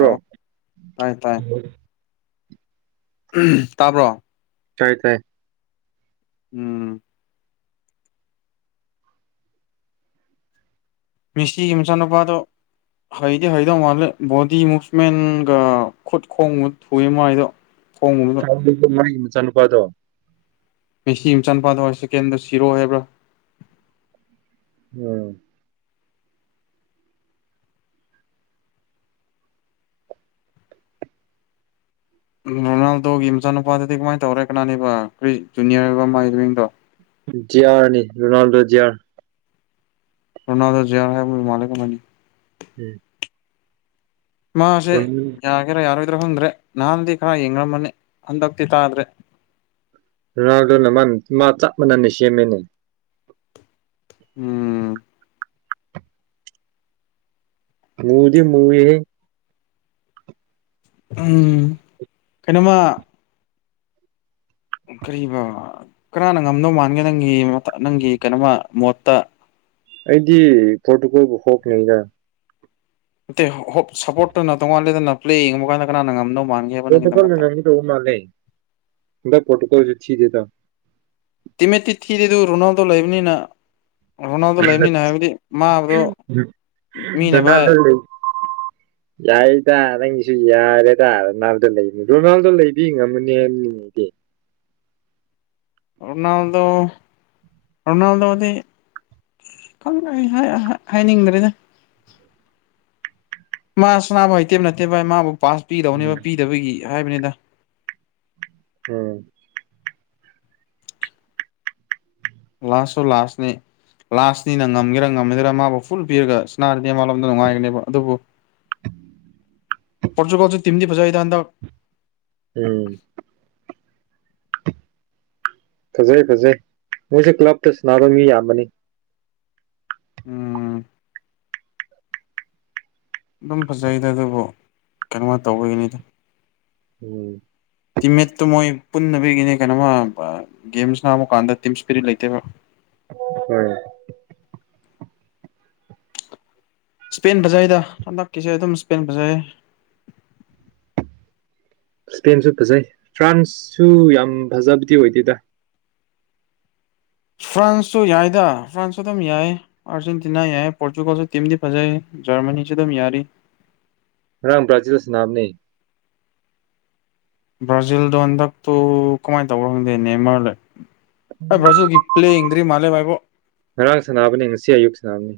ꯍꯥꯎ ꯇꯥꯏ ꯇꯥꯏ ꯇꯥꯕ꯭ꯔꯣ ꯇꯥꯏ ꯇꯥꯏ ꯎꯝ ꯃꯦꯁꯤꯒꯤ ꯃꯆꯥꯅꯨꯄꯥꯗꯣ ꯍꯩꯗꯤ ꯍꯩꯗꯧ ꯃꯥꯜꯂꯦ ꯕꯣꯗꯤ ꯃꯨꯚꯃꯦꯟꯒ ꯈꯨꯠ ꯈꯣꯡꯕ ꯊꯨꯏ ꯃꯥꯥꯏꯗꯣ [unintelligible] ꯃꯥꯏ ꯃꯆꯥꯅꯨꯄꯥꯗꯣ ꯃꯦꯁꯤ ꯃꯆꯥꯅꯨꯄꯥꯥꯗ ꯁꯦꯀꯦꯟꯗꯣ ꯁꯤꯔꯣ ꯍꯥꯏꯕ꯭ꯔꯥ ꯎꯝ ꯔꯣꯅꯥꯜꯗꯣꯒꯤ ꯃꯆꯥꯅꯨꯄꯥꯗꯨꯗꯤ ꯀꯃꯥꯏ ꯇꯧꯔꯦ ꯀꯅꯥꯅꯦꯕ ꯀꯩ ꯖꯨꯅꯤꯌꯔ ꯕ ꯃꯥꯒꯤ ꯃꯃꯤꯡꯗꯣ ꯖꯦꯌꯥꯔꯅꯤ ꯔꯣꯅꯥꯜꯗꯣ ꯖꯦꯌꯥꯔ ꯔꯣꯅꯥꯜꯗꯣ ꯖꯦꯌꯥꯔ [unintelligible] ꯎꯝ ꯃꯥꯁꯦ ꯌꯥꯒꯦꯔ ꯌꯥꯔꯣꯏ ꯭ꯈꯪꯗ꯭ꯔꯦ ꯅꯍꯥꯟꯅꯗꯤ ꯈꯔ ꯌꯦꯡꯅꯔꯝꯃꯅꯤ ꯍꯟꯗꯛꯇꯤ ꯇꯥꯗ꯭ꯔꯦ [unintelligible] ꯆꯞ ꯃꯥꯟꯅꯅ ꯁꯦꯝꯃꯦꯅꯦ ꯎꯝ ꯃꯨꯗꯤ ꯃꯨꯏꯍꯦ ꯎꯝ ꯀꯩꯅꯣꯃ ꯀꯔꯤꯕ ꯀꯅꯥꯅ ꯉꯝꯗꯧ ꯃꯥꯟꯒꯦ ꯅꯪꯒꯤ ꯅꯪꯒꯤ ꯀꯩꯅꯣꯝꯃ ꯃꯣꯠꯇ ꯑꯩꯗꯤ ꯄ꯭ꯔꯣꯇꯨꯒꯜꯕꯨ ꯍꯣꯞ ꯂꯩꯗ ꯅꯠꯇꯦ ꯍꯣꯞ ꯁꯞꯄꯣꯔꯠꯇꯨꯅ ꯇꯣꯉꯥꯜꯂꯦꯗꯅ ꯄ꯭ꯂꯦ ꯌꯦꯡꯕ ꯀꯥꯟꯗ ꯀꯅꯥꯅ ꯉꯝꯗꯧꯕ ꯄꯣꯔꯇꯨꯒꯜꯅ ꯉꯝꯒꯗꯧꯕ ꯃꯥꯜꯂꯦ ꯍꯟꯗꯛ ꯄ꯭ꯔꯣꯇꯨꯒꯜꯁꯨ ꯊꯤꯗꯦꯗ ꯇꯤꯝꯃꯦꯠꯇꯤ ꯊꯤꯔꯦ ꯗꯣ ꯔꯣꯅꯥꯜꯗꯣ ꯂꯩꯕꯅꯤꯅ ꯔꯣꯅꯥꯜꯗꯣ ꯂꯩꯕꯅꯤꯅ ꯍꯥꯏꯕꯗꯤ ꯃꯥꯗꯣ ꯃꯤꯅ ꯚꯥꯏ [inaudible] ꯌꯥꯔꯦꯗ ꯅꯪꯒꯤꯁꯨ ꯌꯥꯔꯦꯗ ꯔꯣꯅꯥꯜꯗꯣ ꯂꯩꯕꯗꯨ ꯔꯣꯅꯥꯜꯗꯣ ꯂꯩꯗꯤ ꯉꯝꯃꯅꯤ [unintelligible] [inaudible] ꯔꯣꯅꯥꯜꯗꯣ ꯔꯣꯅꯥꯜꯗꯣꯗꯤ ꯈꯪꯗ꯭ꯔꯦ ꯍꯦ ꯍꯥꯏꯅꯤꯡꯗ꯭ꯔꯦꯗ ꯃꯥ ꯁꯟꯅꯥꯕ ꯍꯩꯇꯦꯝ ꯅꯠꯇꯦꯕ ꯃꯥꯕꯨ ꯄꯥꯁ ꯄꯤꯗꯧꯅꯦꯕ ꯄꯤꯗꯕꯒꯤ ꯍꯥꯏꯕꯅꯤꯗ ꯎꯝ ꯂꯥꯁꯁꯨ ꯂꯥꯁꯅꯤ ꯂꯥꯁꯅꯤꯅ ꯉꯝꯒꯦꯔꯥ ꯉꯝꯒꯦꯔꯥ ꯃꯥꯕꯨ ꯐꯨꯜ ꯄꯤꯔꯒ ꯁꯟꯅꯥꯕ ꯅ ꯃꯥꯟꯂꯣꯝꯗ ꯅꯨꯡꯉꯥꯏꯒꯅꯦꯕ ꯑꯗꯨꯕꯨ ꯄꯣꯔꯇꯨꯒꯜꯁꯨ ꯇꯤꯝꯗꯤ ꯐꯖꯩꯗ ꯍꯟꯗꯛ ꯎꯝ ꯐꯖꯩ ꯐꯖꯩ ꯃꯣꯏꯁꯦ ꯀ꯭ꯂꯞꯇ ꯁꯥꯟꯅꯕ ꯃꯤ ꯌꯥꯝꯕꯅꯤ ꯎꯝ ꯑꯗꯨꯝ ꯐꯖꯩꯗ ꯑꯗꯨꯕꯨ ꯀꯩꯅꯣꯝꯃꯥ ꯇꯧꯕꯒꯤꯅꯤꯗ ꯎꯝ ꯇꯤꯝꯃꯦꯠꯇꯨ ꯃꯣꯏ ꯄꯨꯟꯗꯕꯒꯤꯅꯤ ꯀꯩꯅꯣꯝꯃ ꯒꯦꯝ ꯁꯥꯟꯅꯥꯕ ꯀꯥꯟꯗ ꯇꯤꯝ ꯏꯁꯄꯤꯔꯤꯠ ꯂꯩꯇꯦꯕ ꯎꯝ ꯏꯁꯄꯦꯟ ꯐꯖꯩꯗ ꯍꯟꯗꯛꯀꯤꯁꯦ ꯑꯗꯨꯝ ꯏꯁꯄꯦꯟ ꯐꯖꯩꯑꯦ ꯏꯁꯄꯦꯟ ꯈꯥꯔ ꯐꯖꯩ ꯐ꯭ꯔꯥꯟꯁꯁꯨ ꯌꯥꯝ ꯐꯖꯕꯗꯤ ꯑꯣꯏꯗꯦꯗ ꯐ꯭ꯔꯥꯟꯁꯁꯨ ꯌꯥꯏꯗ ꯐ꯭ꯔꯥꯟꯁꯁꯨ ꯑꯗꯨꯝ ꯌꯥꯏꯑꯦ ꯑꯥꯔꯖꯦꯟꯇꯤꯅꯥ ꯌꯥꯏꯑꯦ ꯄꯣꯔꯇꯨꯒꯜꯁꯨ ꯇꯤꯝꯗꯤ ꯐꯖꯩ ꯖ꯭ꯔꯃꯅꯤ ꯖꯨ ꯑꯗꯨꯝ ꯌꯥꯔꯤ ꯉꯔꯥꯡ ꯕ꯭ꯔꯥꯖꯤꯜ ꯁꯥꯅꯕꯅꯦ ꯕ꯭ꯔꯥꯖꯤꯜꯗꯣ ꯍꯟꯗꯛꯇꯣ ꯀꯃꯥꯏꯅ ꯇꯧꯕꯅꯣ ꯈꯪꯗꯦꯅꯦ ꯅꯦꯃꯥꯔꯅ ꯑꯩ ꯕ꯭ꯔꯥꯖꯤꯜꯒꯤ ꯄ꯭ꯂꯦ ꯌꯦꯡꯗ꯭ꯔꯤ ꯃꯥꯂꯦ ꯕꯥꯏꯕꯣ ꯉꯔꯥꯡ ꯁꯥꯟꯅꯕꯅꯤ ꯉꯁꯤ ꯑꯌꯨꯛ ꯁꯅꯥꯕꯅꯤ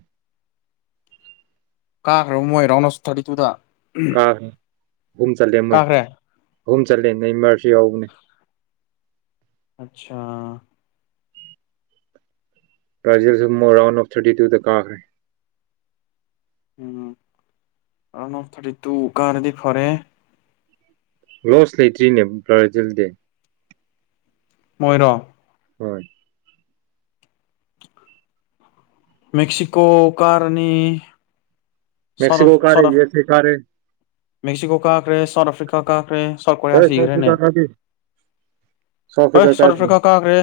ꯀꯥꯒ꯭ꯔꯕꯣ ꯃꯣꯏ ꯔꯥꯎꯟ ꯑꯣꯐ ꯊꯥꯔꯇꯤ ꯇꯨꯗ ꯀꯥꯕꯅꯤ ꯑꯍꯨꯝ ꯆꯜꯂꯦ ꯃꯣꯏ ꯀꯥꯈ꯭ꯔꯦ ꯑꯍꯨꯝ ꯆꯜꯂꯦ ꯅꯦꯃꯥꯔꯁꯨ ꯌꯥꯎꯕꯅꯦ ꯑꯠꯁꯥ ꯕꯥꯔꯖꯤꯜꯖꯨ ꯃꯣꯏ ꯔꯥꯎꯟ ꯑꯣꯐ ꯊꯥꯔꯇꯤ ꯇꯨꯗ ꯀꯥꯈ꯭ꯔꯦ ꯎꯝ ꯔꯥꯎꯟ ꯑꯣꯐ ꯊꯥꯔꯇꯤ ꯇꯨ ꯀꯔꯗꯤ ꯐꯔꯦ ꯂꯣꯁ ꯂꯩꯇ꯭ꯔꯤꯅꯦ ꯕ꯭ꯔꯥꯖꯤꯜ ꯗꯤ ꯃꯣꯏꯔꯣ ꯍꯣꯏ ꯃꯦꯛꯁꯤꯀꯣ ꯀꯥꯔꯅꯤ ꯃꯦꯛꯁꯤꯀꯣ ꯁꯥꯎꯠ ꯀꯥꯔꯦ ꯌꯨ ꯁꯥꯎꯠ ꯑꯦꯁ ꯑꯦ ꯀꯥꯔꯦ ꯃꯦꯛꯁꯤꯀꯣ ꯀꯥꯈ꯭ꯔꯦ ꯁꯥꯎꯠ ꯑꯐ꯭ꯔꯤꯀꯥ ꯀꯥꯈ꯭ꯔꯦ ꯁꯥꯎꯠ ꯀꯣꯔꯤꯌꯥ ꯑꯦ ꯁꯤꯈ꯭ꯔꯦꯅꯦ ꯑꯐ꯭ꯔꯤꯀꯥ ꯀꯥꯗꯦ ꯍꯣꯏꯠ ꯁꯥꯎꯠ ꯑꯐ꯭ꯔꯤꯀꯥ ꯀꯥꯈ꯭ꯔꯦ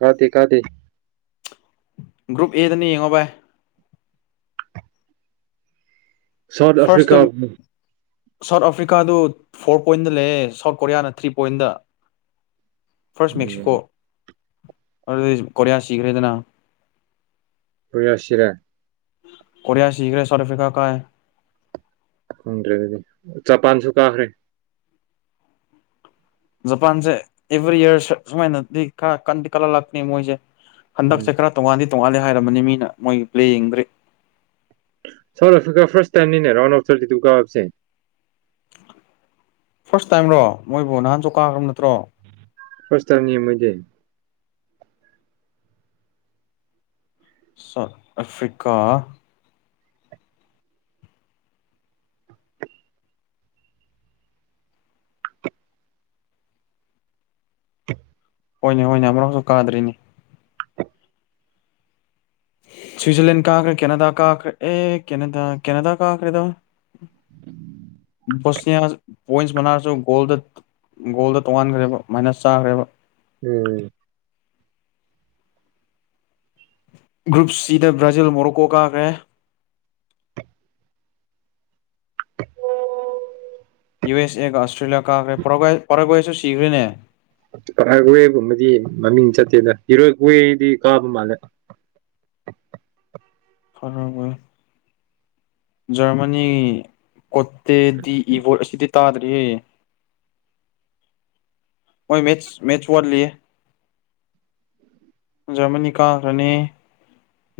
ꯀꯥꯗꯦ ꯀꯥꯗꯦ ꯒ꯭ꯔꯨꯞ ꯑꯦꯗꯅꯦ ꯌꯦꯡꯉꯣ ꯚꯥꯏ ꯁꯥꯎꯠ ꯑꯐ꯭ꯔꯤꯀꯥ ꯐꯥꯔꯁꯇ ꯃꯨ ꯁꯥꯎꯠ ꯑꯥꯐ꯭ꯔꯤꯀꯥꯗꯨ ꯐꯣꯔ ꯄꯣꯏꯟꯗ ꯂꯩꯌꯦ ꯁꯥꯎꯠ ꯀꯣꯔꯤꯌꯥꯅ ꯊ꯭ꯔꯤ ꯄꯣꯏꯟꯗ ꯐꯥ꯭ꯔꯁ ꯃꯦꯛꯁꯤꯀꯣ ꯑꯗꯨꯗꯤ ꯀꯣꯔꯤꯌꯥ ꯁꯤꯈ꯭ꯔꯦꯗꯅ ꯀꯣꯔꯤꯌꯥ ꯁꯤꯔꯦ ꯀꯣꯔꯤꯌꯥ ꯁꯤꯒ꯭ꯔꯦ ꯁꯥꯎꯠ ꯑꯐ꯭ꯔꯤꯀꯥ ꯀꯥꯏ ꯈꯪꯗ꯭ꯔꯦ ꯑꯗꯨꯗꯤ ꯖꯄꯥꯟꯁꯨ ꯀꯥꯈ꯭ꯔꯦ ꯖꯄꯥꯟꯁꯦ ꯑꯦꯚꯔꯤ ꯏꯤꯌꯔ ꯁ ꯁꯨꯃꯥꯏ ꯅꯗꯤ ꯈꯔ ꯀꯟꯗꯤ ꯀꯟꯂꯛꯂꯄꯅꯦ ꯃꯣꯏꯁꯦ ꯎꯝ ꯍꯟꯗꯛꯁꯦ ꯈꯔ ꯇꯣꯡꯉꯥꯟꯗꯤ ꯇꯣꯡꯉꯥꯥꯟꯂꯦ ꯍꯥꯏꯔꯕꯅꯦ ꯃꯤꯅ ꯃꯣꯏꯒꯤ ꯄ꯭ꯂꯦ ꯌꯦꯡꯗ꯭ꯔꯤ ꯁꯥꯎꯠ ꯑꯐ꯭ꯔꯤꯀꯥ ꯐꯥꯁ ꯇꯥꯏꯝꯅꯤꯅꯦ ꯔꯥꯎꯟ ꯑꯣꯐ ꯊꯥꯔꯇꯤ ꯇꯨ ꯀꯥꯕꯁꯦ ꯐꯥ꯭ꯔꯁ ꯇꯥꯏꯝꯔꯣ ꯃꯣꯏꯕꯨ ꯅꯍꯥꯟꯖꯨ ꯀꯥꯒ꯭ꯔꯕ ꯅꯠꯇ꯭ꯔꯣ ꯐ꯭ꯔꯥꯁ ꯇꯥꯏꯝ ꯅꯦ ꯃꯣꯏꯗꯤ ꯁꯥꯎꯠ ꯑꯐ꯭ꯔꯤꯀꯥ [inaudible] ꯍꯣꯏꯅꯦ ꯍꯣꯏꯅꯦ ꯑꯃꯔꯛꯁꯨ ꯀꯥꯗ꯭ꯔꯤꯅꯦ ꯁ꯭ꯋꯤꯖꯔꯂꯦꯟ ꯀꯥꯒ꯭ꯔꯦ ꯀꯦꯅꯥꯗꯥ ꯀꯥꯈ꯭ꯔꯦ ꯑꯦ ꯀꯦꯅꯥꯗꯥ ꯀꯦꯅꯥꯗꯥ ꯀꯥꯈ꯭ꯔꯦꯗ [inaudible] [unintelligible] ꯒꯣꯜꯗ ꯇꯣꯡꯉꯥꯟꯈ꯭ꯔꯦꯕ ꯃꯥꯏꯅꯁ ꯆꯥꯈ꯭ꯔꯦꯕ ꯎꯝ ꯒ꯭ꯔꯨꯞ ꯁꯤꯗ ꯕ꯭ꯔꯥꯖꯤꯜ ꯃꯣꯔꯣꯀꯣ ꯀꯥꯈ꯭ꯔꯦ ꯌꯨ ꯑꯦꯁ ꯑꯦꯒ ꯑꯁꯇ꯭ꯔꯦꯂꯤꯌꯥ ꯀꯥꯈ꯭ꯔꯦ ꯄꯔꯥꯒ ꯄꯔꯒ꯭ꯋꯦꯁꯨ ꯁꯤꯈ꯭ꯔꯦꯅꯦ ꯋꯦꯒꯨꯝꯕꯗꯤ ꯃꯃꯤꯡ ꯆꯠꯇꯦꯗ ꯍꯤꯔꯣꯏ ꯋꯦꯗꯤ ꯀꯥꯕ ꯃꯥꯜꯂꯦ ꯐꯔ ꯖ꯭ꯔꯃꯅꯤ ꯀꯣꯠꯇꯦꯗꯤ ꯏꯕꯣꯠ ꯑꯁꯤꯗꯤ ꯇꯥꯗ꯭ꯔꯤꯌꯦ [inaudible] ꯃꯣꯏ ꯃꯦꯆ ꯃꯦꯆ ꯋꯥꯠꯂꯤꯌꯦ ꯖꯔꯃꯅꯤ ꯀꯥꯈ꯭ꯔꯅꯤ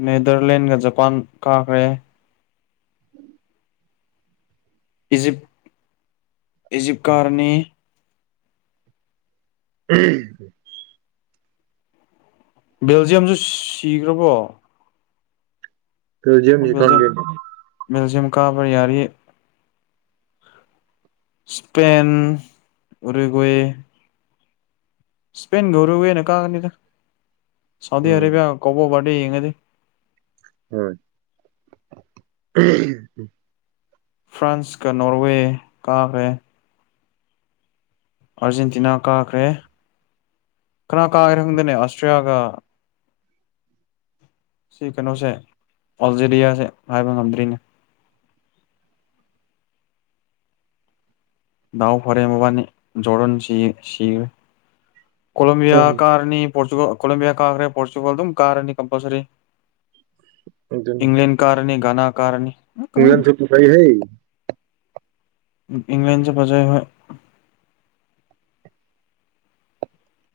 ꯅꯦꯗꯔꯂꯦꯟꯒ ꯖꯄꯥꯟ ꯀꯥꯈ꯭ꯔꯦ ꯏꯖꯤꯞ ꯏꯖꯤꯞꯀꯥꯔꯅꯤ ꯎꯝ [unintelligible] ꯕꯦꯜꯖꯤꯌꯝꯁꯨ ꯁꯤꯈ꯭ꯔꯕꯣ ꯕꯦꯜꯖꯤꯌꯝꯖꯤ ꯈꯪꯗꯦ ꯕꯦꯜꯜꯖꯤꯌꯝ ꯀꯥꯕ ꯌꯥꯔꯤ ꯏꯁꯄꯦꯟ ꯎꯔꯤꯒꯋꯦ ꯁꯄꯦꯟꯒ ꯎꯔꯨꯋꯦꯅ ꯀꯥꯒꯅꯤꯗ ꯁꯥꯎꯗꯤ ꯎꯝ ꯑꯔꯕꯤꯌꯥ ꯀꯕꯣ ꯋꯥꯠ ꯌꯦꯉꯗꯤ ꯍꯣꯏ [unintelligible] ꯐ꯭ꯔꯥꯟꯁ ꯀ ꯅꯣꯔꯋꯦ ꯀꯥꯒ꯭ꯔꯦ ꯑꯥꯔꯖꯦꯟꯇꯤꯅꯥ ꯀꯥꯈ꯭ꯔꯦ ꯀꯅꯥ ꯀꯥꯒꯦ ꯈꯪꯗꯅꯦ ꯑꯁꯇ꯭ꯔꯤꯌꯥꯒ ꯁꯤ ꯀꯩꯅꯣꯁꯦ ꯑꯜꯖꯦꯔꯤꯌꯥꯁꯦ ꯍꯥꯏꯕ ꯉꯝꯗ꯭ꯔꯤꯅꯦ ꯗꯥꯎ ꯐꯔꯦ ꯃꯣꯕꯥꯟꯅꯤ ꯖꯣꯔꯗꯥꯟ ꯁꯤ ꯁꯤꯒ꯭ꯔꯦ ꯀꯣꯂꯦꯝꯣꯕꯤꯌꯥ ꯍꯣꯏ ꯀꯥꯔꯅꯤ ꯄꯣꯔꯇ꯭ꯔꯨ ꯀꯣꯂꯦꯝꯣꯕꯤꯌꯥ ꯀꯥꯈ꯭ꯔꯦ ꯄꯣꯔꯇ꯭ꯔꯨꯒꯜ ꯑꯗꯨꯝ ꯀꯥꯔꯅꯤ ꯀꯝꯄꯜꯁꯔꯤ ꯏꯪꯂꯦꯟ ꯀꯥꯔꯅꯤ ꯒꯅꯥ ꯀꯥꯔꯅꯤ ꯏꯪꯂꯦꯟꯁꯨ ꯐꯖꯩꯍꯩ ꯏꯪꯂꯟꯁꯨ ꯐꯖꯩ ꯍꯣꯏ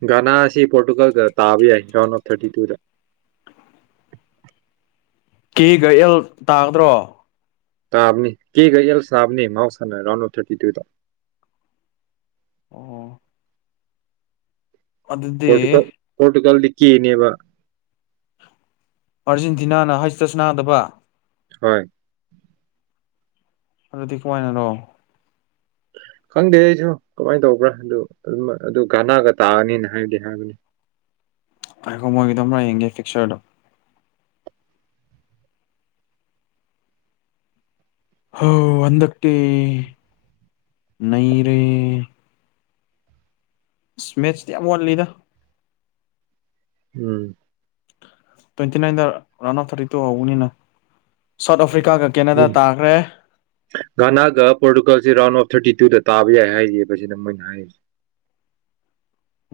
ꯒꯅꯥ ꯑꯁꯤ ꯄꯣꯔꯇꯨꯒꯜꯒ ꯇꯥꯕ ꯌꯥꯏ ꯔꯥꯎꯟ ꯑꯣꯐ ꯊꯥꯔꯇꯤ ꯇꯨꯗ ꯀꯦꯒ ꯑꯦꯜ ꯇꯥꯗ꯭ꯔꯣ ꯇꯥꯕꯅꯤ ꯀꯦꯒ ꯑꯦꯜꯁ ꯇꯥꯕꯅꯤ ꯃꯥꯥꯎꯎꯁꯅ ꯔꯥꯎꯟ ꯑꯣꯐ ꯊꯥꯔꯇꯤ ꯇꯨꯗ ꯑꯣ ꯑꯗꯨꯗꯤ ꯄꯣꯇꯨꯒꯜ ꯄꯣꯇꯨꯒꯜꯗꯤ ꯀꯦꯅꯦꯕ ꯑꯥꯔꯖꯦꯟꯇꯤꯅꯥꯅ ꯍꯩꯆꯗ ꯁꯥꯟꯅꯗꯕ ꯍꯣꯏ ꯑꯗꯨꯗꯤ ꯀꯃꯥꯏꯅꯔꯣ [unintelligible] ꯈꯪꯗꯦ ꯑꯩꯁꯨ ꯀꯃꯥꯏꯅ ꯇꯧꯕ꯭ꯔꯥ ꯑꯗꯨ ꯑꯗꯨ ꯒꯅꯥꯒ ꯇꯥꯔꯅꯤꯗꯤ ꯍꯥꯏꯗꯤ ꯍꯥꯏꯕꯅꯦ [inaudible] ꯉꯥꯏꯈꯣ ꯑꯃꯨꯔꯛ ꯌꯦꯡꯒꯦ ꯄꯤꯛꯆꯔꯗꯣ ꯍꯣ ꯍꯟꯗꯛꯇꯤ ꯅꯩꯔꯦ ꯏꯁ ꯃꯦꯠꯁꯇꯤ ꯌꯥꯝ ꯋꯥꯠꯂꯤꯗ ꯎꯝ ꯇ꯭ꯋꯦꯟꯇꯤ ꯅꯥꯏꯟꯗ ꯔꯟ ꯑꯐ ꯊꯥꯔꯇꯤ ꯇꯨ ꯍꯧꯕꯅꯤꯅ ꯁꯥꯎꯠ ꯑꯐ꯭ꯔꯤꯀꯥꯒ ꯀꯦꯅꯥꯗꯥ ꯎꯝ ꯇꯥꯈ꯭ꯔꯦ ꯒꯅꯥꯒ ꯄꯣꯔꯇꯨꯒꯜꯁꯤ ꯔꯥꯎꯟ ꯑꯣꯐ ꯊꯥꯔꯇꯤ ꯇꯨꯗ ꯇꯥꯕ ꯌꯥꯏ ꯍꯥꯏꯔꯤꯑꯦ ꯕꯁꯤꯗ ꯃꯣꯏꯅ ꯍꯥꯏꯔꯤ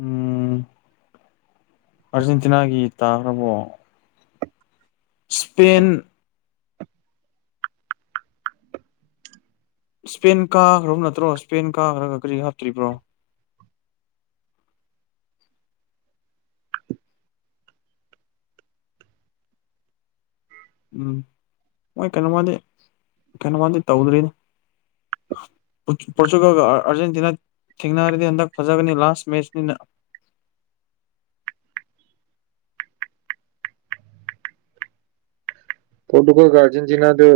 ꯎꯝ ꯑꯥꯔꯖꯦꯟꯇꯤꯅꯥꯒꯤ ꯇꯥꯈ꯭ꯔꯕꯣ ꯁ꯭ꯄꯦꯟ ꯁ꯭ꯄꯦꯟ ꯀꯥꯈ꯭ꯔꯕ ꯅꯠꯇ꯭ꯔꯣ ꯁ꯭ꯄꯦꯟ ꯀꯥꯈ꯭ꯔꯒ ꯀꯔꯤ ꯍꯥꯞꯇ꯭ꯔꯤꯕ꯭ꯔꯣ ꯎꯝ ꯃꯣꯏ ꯀꯩꯅꯣꯃꯗꯤ ꯀꯩꯅꯣꯃꯗꯤ ꯇꯧꯗ꯭ꯔꯤꯅꯦ [inaudible] ꯄꯣꯔꯆꯨꯒꯜꯒ ꯑꯥꯔꯖꯦꯟꯇꯤꯅ ꯊꯦꯡꯅꯔꯗꯤ ꯍꯟꯗꯛ ꯐꯖꯒꯅꯤ ꯂꯥꯁ ꯃꯦꯠꯆꯅꯤꯅ [inaudible] ꯄꯣꯔꯇꯨꯒꯜꯒ ꯑꯥꯔꯖꯦꯟꯇꯤꯅꯒ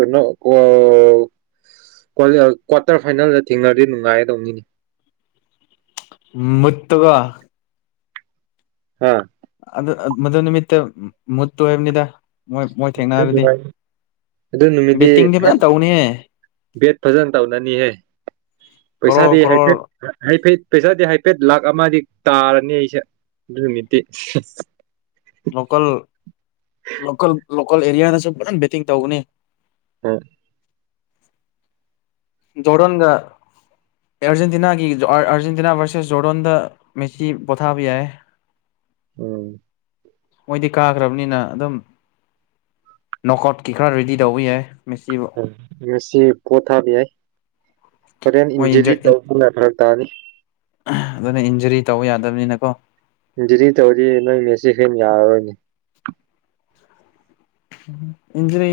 ꯀ꯭ꯋꯥꯇꯔ ꯐꯥꯏꯅꯦꯜꯗ ꯊꯦꯡꯅꯔꯗꯤ ꯅꯨꯡꯉꯥꯏꯒꯗꯧꯅꯤꯅꯤ ꯃꯠꯇꯒ ꯑꯥ ꯑꯗꯨ ꯃꯗꯨ ꯅꯤꯃꯤꯠꯇꯣ ꯃꯨꯠꯇꯣ ꯍꯥꯏꯕꯅꯤꯗ ꯃꯣꯏ ꯃꯣꯏ ꯈꯪꯗꯦ ꯊꯦꯡꯅꯔꯗꯤ ꯚꯥꯈ ꯑꯗꯨ ꯅꯨꯃꯤꯠꯗꯤ ꯕꯦꯠꯇꯤꯡꯗꯤ ꯒ꯭ꯔꯦꯠ ꯐꯖꯅ ꯇꯧꯅꯤꯍꯦ ꯕꯦꯠ ꯐꯖꯅ ꯇꯧꯅꯅꯤꯍꯦ ꯀꯔꯣꯔ ꯄꯩꯁꯥꯗꯤ ꯀꯔꯣꯔ ꯍꯥꯏꯐꯦꯠ ꯍꯥꯏꯐꯦꯠ ꯄꯩꯁꯥꯗꯤ ꯍꯥꯏ ꯍꯥꯏꯐꯦꯠ ꯂꯥꯛ ꯑꯃꯗꯤ ꯇꯥꯔꯅꯤ ꯑꯩꯁꯦ ꯑꯗꯨ ꯅꯨꯃꯤꯠꯇꯤ ꯂꯣꯀꯜ ꯂꯣꯀꯜ ꯂꯣꯀꯜ ꯑꯦꯔꯤꯌꯥꯗꯁꯨ ꯐꯖꯅ ꯕꯦꯠꯇꯤꯡ ꯇꯧꯒꯅꯤ ꯑ ꯖꯣꯔꯗꯟꯒ ꯑꯥꯔꯖꯦꯟꯇꯤꯅꯥꯒꯤ ꯑꯥꯔꯖꯦꯟꯇꯤꯅꯥ ꯚꯔꯁꯦꯁ ꯖꯣꯔꯗꯣꯟꯗ ꯃꯦꯁꯤ ꯄꯣꯊꯥꯕ ꯌꯥꯏ ꯎꯝ ꯃꯣꯏꯗꯤ ꯀꯥꯈ꯭ꯔꯕꯅꯤꯅ ꯑꯗꯨꯝ ꯅꯣꯛ ꯑꯥꯎꯠꯀꯤ ꯈꯔ ꯔꯦꯗꯤ ꯇꯧꯕ ꯌꯥꯏ ꯃꯦꯁꯤꯕꯨ ꯃꯦꯁꯤ ꯄꯣꯊꯥꯕ ꯌꯥꯏ ꯃꯣꯏ ꯑꯥꯔꯖꯦꯟꯇꯤꯅ ꯏꯟꯖ ꯖꯦꯖꯤ ꯇꯧꯕ ꯌꯥꯕ ꯇꯥꯅꯤ ꯑꯗꯨꯅ ꯏꯟꯖꯔꯤ ꯇꯧꯕ ꯌꯥꯗꯕꯅꯤꯅꯀꯣ ꯏꯟꯖꯤꯔꯤ ꯇꯧꯔꯗꯤ ꯅꯣꯏ ꯃꯦꯁꯤ ꯐꯦꯟ ꯌꯥꯔꯔꯣꯏꯅꯦ ꯏꯟꯖ꯭ꯔꯔꯤ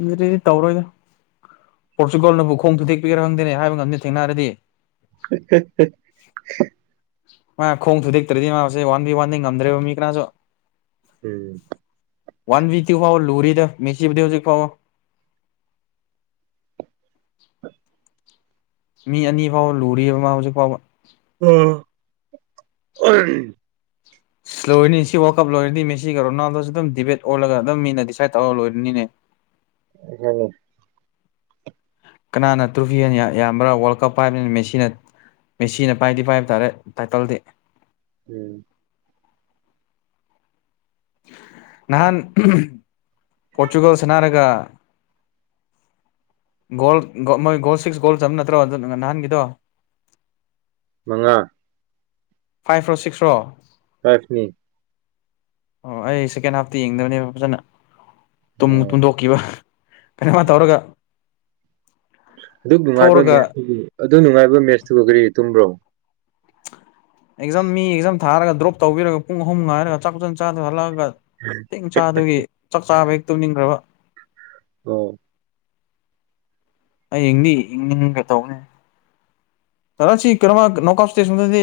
ꯏꯟꯖ꯭ꯔꯔꯤ ꯇꯧꯔꯣꯏꯗ ꯄꯣꯔꯆꯨꯒꯜꯅꯕꯨ ꯈꯣꯡ ꯊꯨꯗꯦꯛꯄꯤꯒꯦꯔ ꯈꯪꯗꯦꯅꯦ ꯍꯥꯏꯕ ꯉꯝꯗꯦ ꯁꯦꯡꯅ ꯍꯥꯢꯔꯗꯤ ꯍ ꯍ ꯍ ꯃꯥ ꯈꯣꯡ ꯊꯨꯗꯦꯛꯇ꯭ꯔꯗꯤ ꯃꯥꯁꯦ ꯋꯥꯟꯗꯤ ꯋꯥꯟꯗꯤ ꯉꯝꯗ꯭ꯔꯦꯕ ꯃꯤ ꯀꯅꯥꯁꯨ ꯎꯝ ꯋꯥꯟ ꯕꯤ ꯇꯨꯐꯥꯎ ꯂꯨꯔꯤ ꯇꯣ ꯃꯦꯁꯤꯕꯨꯗꯤ ꯍꯧꯖꯤꯛ ꯐꯥꯎꯕ [inaudible] ꯃꯤ ꯑꯅꯤ ꯐꯥꯎꯕ ꯂꯨꯔꯤꯌꯦꯕ ꯃꯥ ꯍꯧꯖꯤꯛ ꯐꯥꯎꯕ ꯎꯝ ꯑꯥꯝ ꯂꯣꯏꯔꯅꯤ ꯁꯤ ꯋꯥꯔꯜ ꯀꯞ ꯂꯣꯏꯔꯅꯤ ꯃꯁꯤꯒ ꯔꯣꯅꯥꯜꯗꯣꯁꯨ ꯑꯗꯨꯝ ꯗꯤꯕꯦꯠ ꯑꯣꯜꯂꯒ ꯑꯗꯨꯝ ꯃꯤꯅ ꯗꯤꯁꯥꯏꯠ ꯇꯧꯔ ꯂꯣꯏꯔꯅꯤꯅꯦ ꯑꯩꯈꯪꯉꯤ ꯀꯅꯥꯅ ꯇ꯭ꯔꯣꯐꯤ ꯑꯅꯤ ꯌꯥ ꯌꯥꯝꯕ꯭ꯔꯥ ꯋꯥꯔꯜ ꯀꯞ ꯄꯥꯏꯕꯅꯤꯅ ꯃꯦꯁꯤꯅ ꯃꯦꯁꯤꯅ ꯄꯥꯏꯗꯤ ꯄꯥꯏꯕ ꯇꯥꯔꯦ ꯇꯥꯏꯇꯜꯗꯤ ꯎꯝ ꯅꯍꯥꯟ ꯄꯣꯔꯆꯨꯒꯜ ꯁꯅꯥꯔꯒ ꯒꯣꯜ ꯃꯣꯏ ꯒꯣꯜ ꯁꯤꯛꯁ ꯒꯣꯜ ꯆꯟꯕ ꯅꯠꯇ꯭ꯔꯣ ꯅꯍꯥꯟꯒꯤꯗꯣ ꯃꯉꯥ ꯐꯥꯏꯐꯔꯣ ꯁꯤꯛꯁꯔꯣ ꯐꯥꯏꯐꯅꯤ ꯑꯣ ꯑꯩ ꯁꯦꯀꯦꯟ ꯍꯥꯐꯇꯤ ꯌꯦꯡꯗꯕꯅꯦꯕ ꯐꯖꯅ ꯇꯨꯡ ꯑꯣ ꯇꯨꯝꯗꯣꯛꯈꯤꯕ ꯀꯩꯅꯣꯃ ꯇꯧꯔꯒ ꯑꯗꯨꯛ ꯅꯨꯡꯉꯥꯏꯕ ꯊꯣꯛꯔꯒ ꯃꯦꯁꯇꯨꯒꯤ ꯑꯗꯨ ꯅꯨꯡꯉꯥꯏꯕ ꯃꯦꯠꯁꯇꯨꯕꯨ ꯀꯔꯤꯒꯤ ꯇꯨꯝꯕ꯭ꯔꯣ ꯑꯦꯛꯖꯥꯝ ꯃꯤ ꯑꯦꯛꯖꯥꯝ ꯊꯥꯔꯒ ꯗ꯭ꯔꯣꯞ ꯇꯧꯕꯤꯔꯒ ꯄꯨꯡ ꯑꯍꯨꯝ ꯉꯥꯏꯔꯒ ꯆꯥꯛ ꯐꯖ ꯆꯥꯗ ꯍꯜꯂꯛꯑꯒ ꯀꯩꯡ ꯆꯥꯗ꯭ꯔꯤ ꯆꯥꯛ ꯆꯥꯕ ꯍꯦꯛ ꯇꯨꯝꯅꯤꯡꯈ꯭ꯔꯕ ꯑꯣ ꯍꯌꯦꯡꯅꯤ ꯏꯡꯅꯤꯡꯒ ꯇꯧꯕꯅꯤ ꯀꯩꯅꯣ ꯁꯤ ꯀꯩꯅꯣꯃ ꯅꯣꯛꯑꯥꯎꯇ ꯏꯁꯇꯦꯁꯟꯗꯗꯤ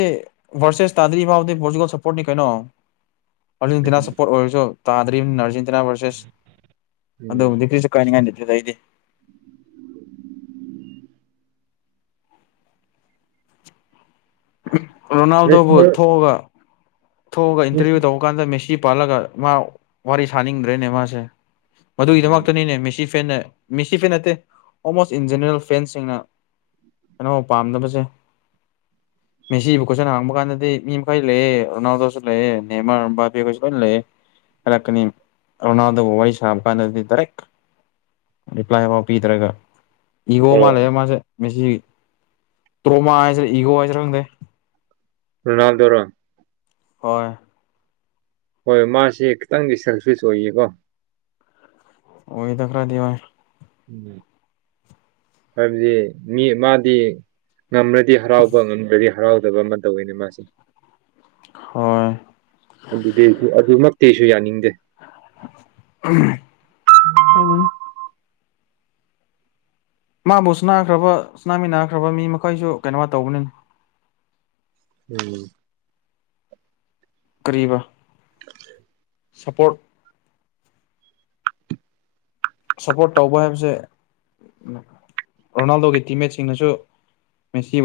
ꯚꯥꯔꯁꯦꯁ ꯇꯥꯗ꯭ꯔꯤ ꯐꯥꯎꯕꯗꯤ ꯄꯣꯔꯇꯨꯒꯟ ꯁꯄꯣꯔꯇꯅꯤ ꯀꯩꯅꯣ ꯑꯔꯖꯤꯦꯟꯇꯤꯅꯥ ꯎꯝ ꯁꯞꯄꯣꯔꯠ ꯑꯣꯏꯔꯁꯨ ꯇꯥꯗ꯭ꯔꯤꯕꯅꯤꯅ ꯑꯔꯖꯦ ꯇꯤꯅꯥ ꯚꯔꯁꯦꯁ ꯑꯗꯨꯕꯨꯗꯤ ꯀꯔꯤꯁꯨ ꯀꯥꯏꯅꯤꯡꯉꯥꯏ ꯂꯩꯇꯦꯗ ꯑꯩꯗꯤ ꯎꯝ ꯔꯣꯅꯥꯜꯗꯣꯕꯨ ꯅꯦꯁꯅꯦꯜ ꯊꯣꯛꯑꯒ ꯊꯣꯛꯑꯒ ꯏꯟꯇꯔꯚꯤꯌꯨ ꯇꯧꯕ ꯀꯥꯟꯗ ꯃꯦꯁꯤ ꯄꯥꯜꯂꯒ ꯃꯥ ꯋꯥꯔꯤ ꯁꯥꯅꯤꯡꯗ꯭ꯔꯦꯅꯦ ꯃꯥꯁꯦ ꯎꯝ ꯃꯗꯨꯒꯤꯗꯃꯛꯇꯅꯤꯅꯦ ꯃꯦꯁꯤ ꯐꯦꯟꯅ ꯃꯤꯁꯤ ꯐꯦꯟ ꯅꯠꯇꯦ ꯑꯣꯜꯃꯣꯁ ꯏꯟ ꯖꯦꯅꯔꯦꯜ ꯐꯦꯟꯁꯤꯡꯅ ꯀꯩꯅꯣ ꯄꯥꯝꯗꯕꯁꯦ ꯃꯦꯁꯤꯕꯨ ꯀꯣꯠꯁꯟ ꯍꯥꯡꯕ ꯀꯥꯟꯗꯗꯤ ꯃꯤ ꯃꯈꯩ ꯂꯩꯑꯦ ꯔꯣꯅꯥꯜꯗꯣꯁꯨ ꯂꯩꯌꯦ ꯅꯦꯃꯥꯔ ꯑꯦꯝꯕꯥꯄꯦ ꯈꯣꯏꯁꯨ ꯂꯣꯏꯅ ꯂꯩꯌꯦ ꯍꯥꯏꯔꯛꯀꯅꯤ ꯔꯣꯅꯥꯜꯗꯣꯒ ꯋꯥꯔꯤ ꯁꯥꯕ ꯀꯥꯟꯗꯗꯤ ꯗꯔꯦꯛ ꯔꯤꯄ꯭ꯂꯥꯏꯐꯥꯎ ꯄꯤꯗ꯭ꯔꯒ ꯏꯒꯣ ꯃꯥꯂꯦ ꯑꯣ ꯃꯥꯁꯦ ꯃꯦꯁꯤ ꯇ꯭ꯔꯣꯃꯥ ꯍꯥꯏꯁꯦ ꯏꯒꯣ ꯍꯥꯏꯁꯤꯔꯈꯪꯗꯦ ꯔꯣꯅꯥꯜꯗꯣꯜ ꯔꯣ ꯍꯣꯏ ꯍꯣꯏ ꯃꯥꯁꯦ ꯈꯤꯇꯪꯗꯤ ꯁꯦꯜꯐꯤꯁ ꯑꯣꯏꯌꯦꯀꯣ ꯑꯣꯏꯗ ꯈꯔꯥꯗꯤ ꯑꯣꯏ ꯎꯝ ꯍꯥꯏꯕꯗꯤ ꯃꯤ ꯃꯥꯗꯤ ꯉꯝꯃꯗꯤ ꯍꯔꯥꯎꯕ ꯉꯝꯗ꯭ꯔꯗꯤ ꯍꯔꯥꯎꯗꯕ ꯑꯃ ꯇꯧꯋꯤꯅꯦ ꯃꯥꯁꯦ ꯍꯣꯏ ꯑꯗꯨꯗꯤ ꯑꯗꯨꯃꯛꯇꯤꯑꯩꯁꯨ ꯌꯥꯅꯤꯡꯗꯦ [unintelligible] ꯃꯥꯕꯨ ꯁꯨꯅꯥꯈ꯭ꯔꯕ ꯁꯨꯅꯥꯃꯤꯟꯅꯈ꯭ꯔꯕ ꯃꯤ ꯃꯈꯣꯏꯁꯨ ꯀꯩꯅꯣ ꯇꯧꯕꯅꯦ ꯎꯝ ꯀꯔꯤꯕ ꯁꯞꯄꯣꯔꯠ ꯁꯞꯄꯣꯔꯠ ꯇꯧꯕ ꯍꯥꯏꯕꯁꯦ ꯔꯣꯅꯥꯜꯗꯣꯒꯤ ꯇꯤꯝꯃꯦꯠꯁꯤꯡꯅꯁꯨ ꯃꯦꯁꯤ